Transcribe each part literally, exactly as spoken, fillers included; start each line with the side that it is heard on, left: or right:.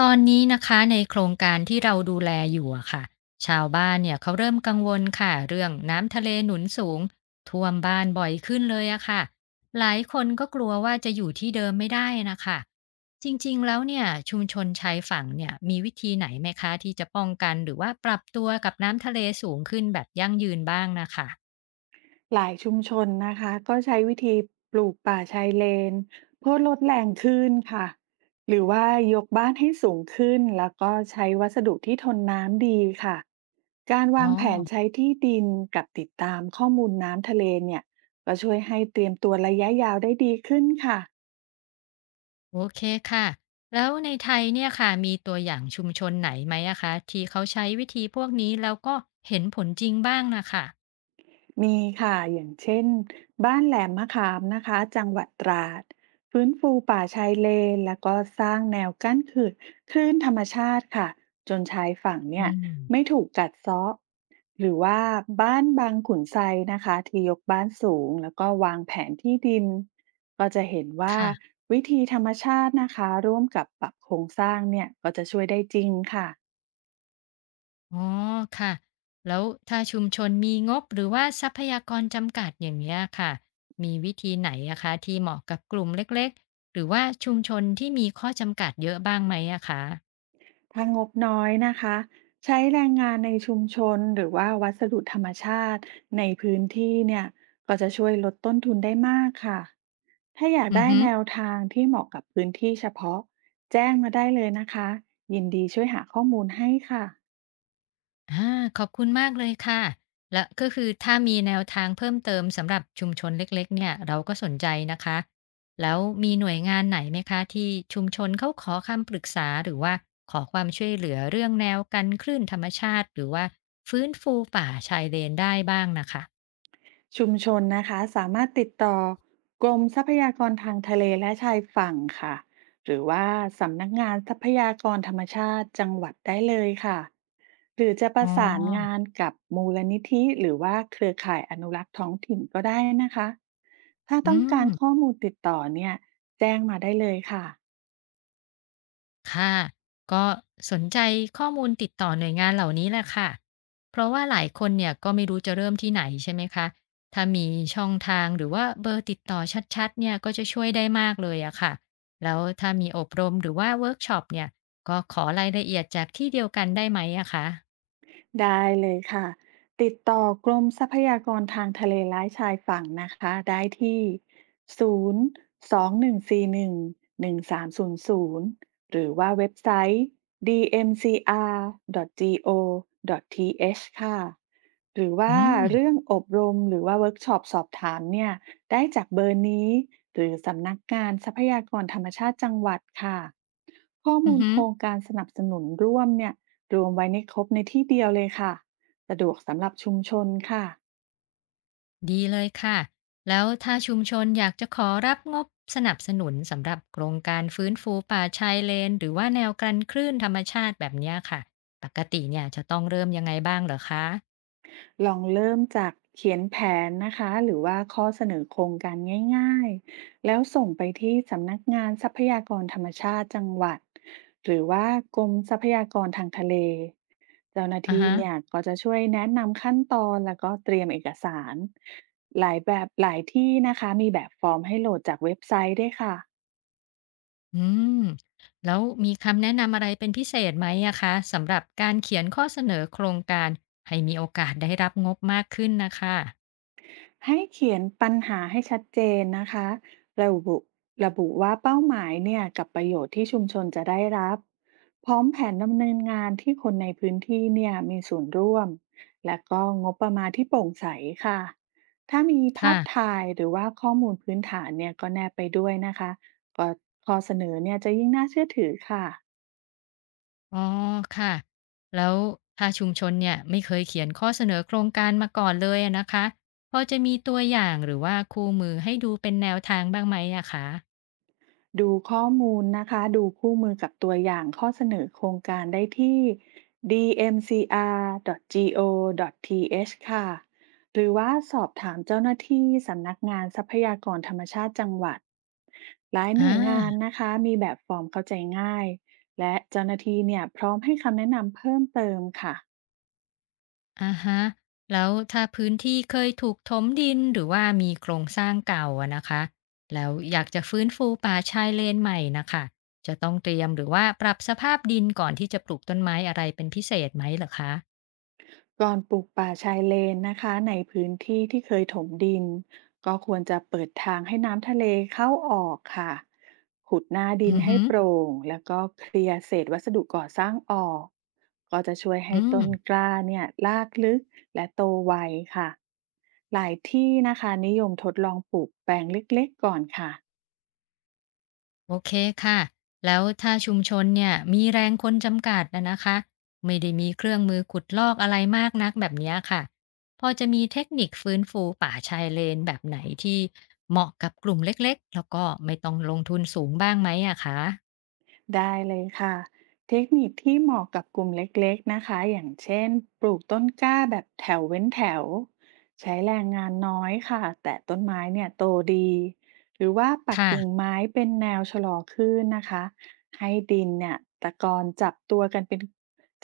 left: ตอนนี้นะคะในโครงการที่เราดูแลอยู่อะค่ะชาวบ้านเนี่ยเขาเริ่มกังวลค่ะเรื่องน้ำทะเลหนุนสูงท่วมบ้านบ่อยขึ้นเลยอะค่ะหลายคนก็กลัวว่าจะอยู่ที่เดิมไม่ได้นะคะจริงๆแล้วเนี่ยชุมชนชายฝั่งเนี่ยมีวิธีไหนไหมคะที่จะป้องกันหรือว่าปรับตัวกับน้ำทะเลสูงขึ้นแบบยั่งยืนบ้างนะคะ
right: หลายชุมชนนะคะก็ใช้วิธีปลูกป่าชายเลนเพื่อลดแรงขึ้นค่ะหรือว่ายกบ้านให้สูงขึ้นแล้วก็ใช้วัสดุที่ทนน้ำดีค่ะการ
left: อ๋อ
right: วางแผนใช้ที่ดินกับติดตามข้อมูลน้ำทะเลเนี่ยก็ช่วยให้เตรียมตัวระยะยาวได้ดีขึ้นค่ะ
left: โอเคค่ะ แล้วในไทยเนี่ยค่ะมีตัวอย่างชุมชนไหนไหมอะคะที่เขาใช้วิธีพวกนี้แล้วก็เห็นผลจริงบ้างนะคะ
right: มีค่ะอย่างเช่นบ้านแหลมมะขามนะคะจังหวัดตราดฟื้นฟูป่าชายเลนแล้วก็สร้างแนวกั้นคือคลื่นธรรมชาติค่ะจนชายฝั่ง
left: อื
right: เนี่ยไม่
left: ม
right: ถูกกัดเซาะหรือว่าบ้านบางขุนไซนะคะที่ยกบ้านสูงแล้วก็วางแผนที่ดินก็จะเห็นว่า
left: ค่ะ
right: วิธีธรรมชาตินะคะร่วมกับปรับโครงสร้างเนี่ยก็จะช่วยได้จริงค่ะ
left: อ๋อค่ะ แล้วถ้าชุมชนมีงบหรือว่าทรัพยากรจำกัดอย่างเงี้ยค่ะ มีวิธีไหนอะคะที่เหมาะกับกลุ่มเล็กๆ หรือว่าชุมชนที่มีข้อจำกัดเยอะบ้างไหมอะคะ
right: ถ้างบน้อยนะคะใช้แรงงานในชุมชนหรือว่าวัสดุธรรมชาติในพื้นที่เนี่ยก็จะช่วยลดต้นทุนได้มากค่ะถ้าอยาก
left: อือ
right: ได้
left: ฮึ
right: แนวทางที่เหมาะกับพื้นที่เฉพาะแจ้งมาได้เลยนะคะยินดีช่วยหาข้อมูลให้ค่ะ
left: อาขอบคุณมากเลยค่ะ และก็คือถ้ามีแนวทางเพิ่มเติมสำหรับชุมชนเล็กๆเนี่ยเราก็สนใจนะคะ แล้วมีหน่วยงานไหนไหมคะที่ชุมชนเขาขอคำปรึกษาหรือว่าขอความช่วยเหลือเรื่องแนวกันคลื่นธรรมชาติหรือว่าฟื้นฟูป่าชายเลนได้บ้างนะคะ
right: ชุมชนนะคะสามารถติดต่อกรมทรัพยากรทางทะเลและชายฝั่งค่ะหรือว่าสำนักงานทรัพยากรธรรมชาติจังหวัดได้เลยค่ะหรือจะป
left: อ๋
right: ระสานงา
left: อ
right: นกับมูลนิธิหรือว่าเครือข่ายอนุรักษ์ท้องถิ่นก็ได้นะคะถ้า
left: อื
right: ต้องการ
left: ม
right: ข้อมูลติดต่อเนี่ยแจ้งมาได้เลยค่ะ
left: ค่ะก็สนใจข้อมูลติดต่อหน่วยงานเหล่านี้แหละค่ะเพราะว่าหลายคนเนี่ยก็ไม่รู้จะเริ่มที่ไหนใช่ไหมคะถ้ามีช่องทางหรือว่าเบอร์ติดต่อชัดๆเนี่ยก็จะช่วยได้มากเลยอะค่ะแล้วถ้ามีอบรมหรือว่าเวิร์กช็อปเนี่ยก็ขอรายละเอียดจากที่เดียวกันได้ไหมอะคะ
right: ได้เลยค่ะติดต่อกรมทรัพยากรทางทะเลและชายฝั่งนะคะได้ที่ศูนย์ สอง หนึ่ง สี่ หนึ่ง หนึ่ง สาม ศูนย์ ศูนย์หนึ่งสี่หนึ่งหนึ่งสามศูนย์ศูนย์หรือว่าเว็บไซต์ dmcr.go.th ค่ะหรือ
left: อื
right: ว่า
left: ม
right: เรื่องอบรมหรือว่าเวิร์กช็อปสอบถามเนี่ยได้จากเบอร์นี้หรือสำนักงานทรัพยากรธรรมชาติจังหวัดค่ะข้อ
left: อื
right: มู
left: อ
right: ล
left: ฮึ
right: โครงการสนับสนุนร่วมเนี่ย รวมไว้ในครบในที่เดียวเลยค่ะ สะดวกสำหรับชุมชนค่ะ
left: ดีเลยค่ะ แล้วถ้าชุมชนอยากจะขอรับงบสนับสนุนสำหรับโครงการฟื้นฟูป่าชายเลนหรือว่าแนวกันคลื่นธรรมชาติแบบเนี้ยค่ะ ปกติเนี่ยจะต้องเริ่มยังไงบ้างเหรอคะ
right: ลองเริ่มจากเขียนแผนนะคะหรือว่าข้อเสนอโครงการง่ายๆ แล้วส่งไปที่สำนักงานทรัพยากรธรรมชาติจังหวัดหรือว่ากรมทรัพยากรทางทะเลเจ้าหน้า
left: อ่า
right: ที่
left: ฮะ
right: เนี่ยก็จะช่วยแนะนำขั้นตอนแล้วก็เตรียมเอกสารหลายแบบหลายที่นะคะมีแบบฟอร์มให้โหลดจากเว็บไซต์ด้วยค่ะ
left: อืม แล้วมีคำแนะนำอะไรเป็นพิเศษไหมอะคะสำหรับการเขียนข้อเสนอโครงการให้มีโอกาสได้รับงบมากขึ้นนะคะ
right: ให้เขียนปัญหาให้ชัดเจนนะคะระบุระบุว่าเป้าหมายเนี่ยกับประโยชน์ที่ชุมชนจะได้รับ พร้อมแผนดำเนินงานที่คนในพื้นที่เนี่ยมีส่วนร่วม และก็งบประมาณที่โปร่งใสค่ะถ้ามีภา
left: ค่ะ
right: พถ่ายหรือว่าข้อมูลพื้นฐานเนี่ยก็แนบไปด้วยนะคะก็ข้อเสนอเนี่ยจะยิ่งน่าเชื่อถือค่ะ
left: อ๋อค่ะแล้วถ้าชุมชนเนี่ยไม่เคยเขียนข้อเสนอโครงการมาก่อนเลยอะนะคะพอจะมีตัวอย่างหรือว่าคู่มือให้ดูเป็นแนวทางบ้างไหมอะคะ
right: ดูข้อมูลนะคะ ดูคู่มือกับตัวอย่างข้อเสนอโครงการได้ที่ dmcr.go.th ค่ะ หรือว่าสอบถามเจ้าหน้าที่สำนักงานทรัพยากรธรรมชาติจังหวัดหลาย
left: อ
right: หน่วยงาน
left: า
right: นะคะ มีแบบฟอร์มเข้าใจง่าย และเจ้าหน้าที่เนี่ยพร้อมให้คำแนะนำเพิ่มเติมค่ะ
left: อะฮะแล้วถ้าพื้นที่เคยถูกถมดินหรือว่ามีโครงสร้างเก่าอะนะคะแล้วอยากจะฟื้นฟูป่าชายเลนใหม่นะค่ะจะต้องเตรียมหรือว่าปรับสภาพดินก่อนที่จะปลูกต้นไม้อะไรเป็นพิเศษไหมเหรอคะ
right: ก่อนปลูกป่าชายเลนนะคะในพื้นที่ที่เคยถมดินก็ควรจะเปิดทางให้น้ำทะเลเข้าออกค่ะขุดหน้าดิ
left: อื
right: น
left: อ
right: ให้
left: ฮึ
right: โปร่งแล้วก็เคลียร์เศษวัสดุก่อสร้างออกก็จะช่วยให้
left: อืม
right: ต้นกล้าเนี่ยรากลึกและโตไวค่ะหลายที่นะคะนิยมทดลองปลูกแปลงเล็กๆก่อนค่ะ
left: โอเคค่ะ แล้วถ้าชุมชนเนี่ยมีแรงคนจำกัดนะนะคะไม่ได้มีเครื่องมือขุดลอกอะไรมากนักแบบเนี้ยค่ะ พอจะมีเทคนิคฟื้นฟูป่าชายเลนแบบไหนที่เหมาะกับกลุ่มเล็กๆ แล้วก็ไม่ต้องลงทุนสูงบ้างไหมอะคะ
right: ได้เลยค่ะเทคนิคที่เหมาะกับกลุ่มเล็กๆนะคะอย่างเช่นปลูกต้นกล้าแบบแถวเว้นแถวใช้แรงงานน้อยค่ะแต่ต้นไม้เนี่ยโตดีหรือว่าปัก
left: ค่ะ
right: กิ่งไม้เป็นแนวชะลอคลื่นนะคะ ให้ดินเนี่ยตะกอนจับตัวกันเป็น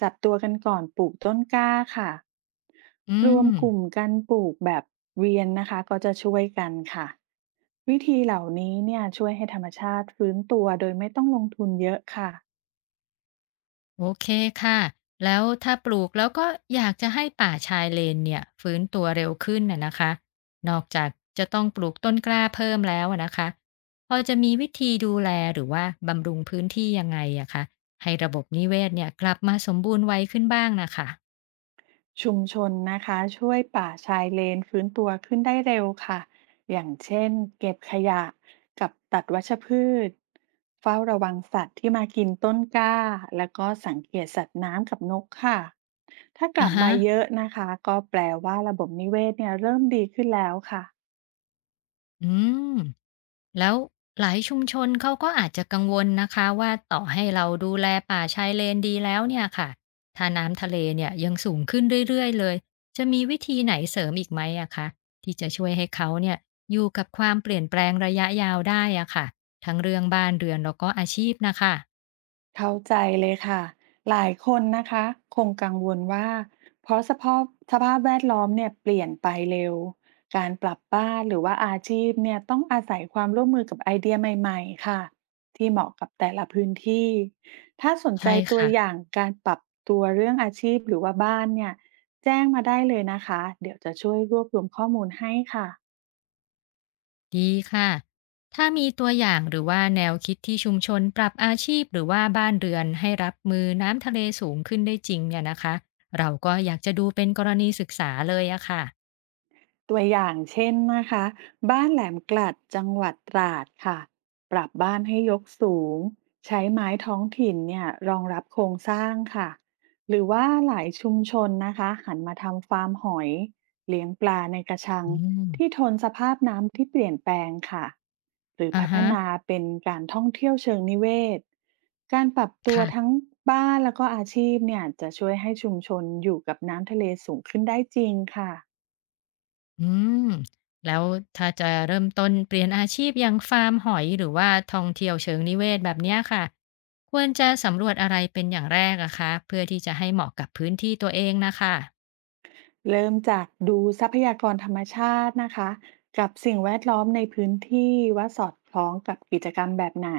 right: จับตัวกันก่อนปลูกต้นกล้าค่ะ
left: อื
right: รว
left: ม
right: มกลุ่มกันปลูกแบบเวียนนะคะก็จะช่วยกันค่ะวิธีเหล่านี้เนี่ยช่วยให้ธรรมชาติฟื้นตัวโดยไม่ต้องลงทุนเยอะค่ะ
left: โอเคค่ะ แล้วถ้าปลูกแล้วก็อยากจะให้ป่าชายเลนเนี่ยฟื้นตัวเร็วขึ้นน่ะนะคะ นอกจากจะต้องปลูกต้นกล้าเพิ่มแล้วอะนะคะพอจะมีวิธีดูแลหรือว่าบำรุงพื้นที่ยังไงอะคะ ให้ระบบนิเวศเนี่ยกลับมาสมบูรณ์ไวขึ้นบ้างนะคะ
right: ชุมชนนะคะช่วยป่าชายเลนฟื้นตัวขึ้นได้เร็วค่ะอย่างเช่นเก็บขยะกับตัดวัชพืชเฝ้าระวังสัตว์ที่มากินต้นกล้าแล้วก็สังเกตสัตว์น้ำกับนกค่ะถ้าก
left: อะ
right: ลับ
left: ฮะ
right: มาเยอะนะคะก็แปลว่าระบบนิเวศเนี่ยเริ่มดีขึ้นแล้วค่ะ
left: อืม แล้วหลายชุมชนเขาก็อาจจะกังวลนะคะว่าต่อให้เราดูแลป่าชายเลนดีแล้วเนี่ยค่ะถ้าน้ำทะเลเนี่ยยังสูงขึ้นเรื่อยๆเลยจะมีวิธีไหนเสริมอีกไหมอะคะที่จะช่วยให้เขาเนี่ยอยู่กับความเปลี่ยนแปลงระยะยาวได้อะค่ะทั้งเรื่องบ้านเรือนแล้วก็อาชีพนะคะ
right: เข้าใจเลยค่ะหลายคนนะคะคงกังวลว่าเพราะสภาพสภาพแวดล้อมเนี่ยเปลี่ยนไปเร็วการปรับบ้านหรือว่าอาชีพเนี่ยต้องอาศัยความร่วมมือกับไอเดียใหม่ๆค่ะที่เหมาะกับแต่ละพื้นที่ถ้าสนใจ
left: ใช่
right: ตัว
left: ค่ะ
right: อย่างการปรับตัวเรื่องอาชีพหรือว่าบ้านเนี่ยแจ้งมาได้เลยนะคะเดี๋ยวจะช่วยรวบรวมข้อมูลให้ค่ะ
left: ดีค่ะถ้ามีตัวอย่างหรือว่าแนวคิดที่ชุมชนปรับอาชีพหรือว่าบ้านเรือนให้รับมือน้ำทะเลสูงขึ้นได้จริงเนี่ยนะคะเราก็อยากจะดูเป็นกรณีศึกษาเลยอะค่ะ
right: ตัวอย่างเช่นนะคะบ้านแหลมกลัดจังหวัดตราดค่ะปรับบ้านให้ยกสูงใช้ไม้ท้องถิ่นเนี่ยรองรับโครงสร้างค่ะหรือว่าหลายชุมชนนะคะหันมาทำฟาร์มหอยเลี้ยงปลาในกระชัง
left: อืม
right: ที่ทนสภาพน้ำที่เปลี่ยนแปลงค่ะหรือ
left: อ่า
right: พัฒ
left: ฮะ
right: นาเป็นการท่องเที่ยวเชิงนิเวศการปรับตัวทั้ง
left: ค่ะ
right: บ้านแล้วก็อาชีพเนี่ยจะช่วยให้ชุมชนอยู่กับน้ำทะเลสูงขึ้นได้จริงค่ะ
left: อืมแล้วถ้าจะเริ่มต้นเปลี่ยนอาชีพอย่างฟาร์มหอยหรือว่าท่องเที่ยวเชิงนิเวศแบบเนี้ยค่ะควรจะสำรวจอะไรเป็นอย่างแรกอะคะเพื่อที่จะให้เหมาะกับพื้นที่ตัวเองนะคะ
right: เริ่มจากดูทรัพยากรธรรมชาตินะคะกับสิ่งแวดล้อมในพื้นที่ว่าสอดคล้องกับกิจกรรมแบบไหน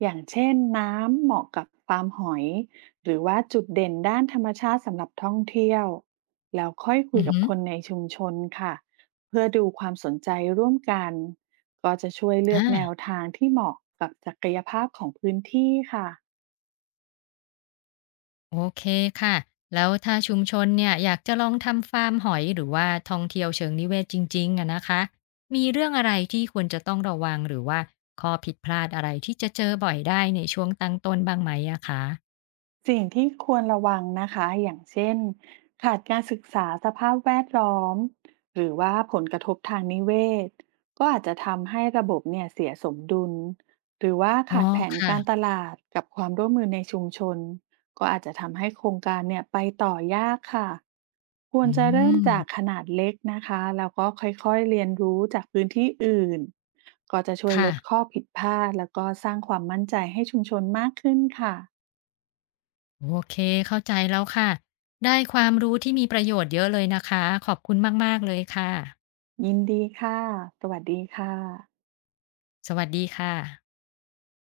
right: อย่างเช่นน้ำเหมาะกับฟาร์มหอยหรือว่าจุดเด่นด้านธรรมชาติสำหรับท่องเที่ยวแล้วค่อยคุ
left: อื
right: ย
left: อ
right: กับ
left: ฮึ
right: คนในชุมชนค่ะเพื่อดูความสนใจร่วมกันก็จะช่วย
left: อ
right: เลือกแนว
left: ่า
right: ทางที่เหมาะกับศักยภาพของพื้นที่ค่ะ
left: โอเคค่ะแล้วถ้าชุมชนเนี่ยอยากจะลองทำฟาร์มหอยหรือว่าท่องเที่ยวเชิงนิเวศจริงๆอะนะคะมีเรื่องอะไรที่ควรจะต้องระวังหรือว่าข้อผิดพลาดอะไรที่จะเจอบ่อยได้ในช่วงตั้งต้นบ้างไหมอะคะ
right: สิ่งที่ควรระวังนะคะ อย่างเช่น ขาดการศึกษาสภาพแวดล้อม หรือว่าผลกระทบทางนิเวศก็อาจจะทำให้ระบบเนี่ยเสียสมดุล หรือว่า
left: อ๋อ
right: ขาดแผนการต
left: ค่ะ
right: ลาดกับความร่วมมือในชุมชน ก็อาจจะทำให้โครงการเนี่ยไปต่อยากค่ะคว
left: อื
right: รจะเริ่มจา
left: ม
right: กขนาดเล็กนะคะ แล้วก็ค่อยๆเรียนรู้จากพื้นที่อื่น ก็จะช่วยล
left: ค่ะ
right: ดข้อผิดพลาดแล้วก็สร้างความมั่นใจให้ชุมชนมากขึ้นค่ะ
left: โอเคเข้าใจแล้วค่ะได้ความรู้ที่มีประโยชน์เยอะเลยนะคะขอบคุณมากๆเลยค่ะ
right: ยินดีค่ะ สวัสดีค่ะ
left: สวัสดีค่ะ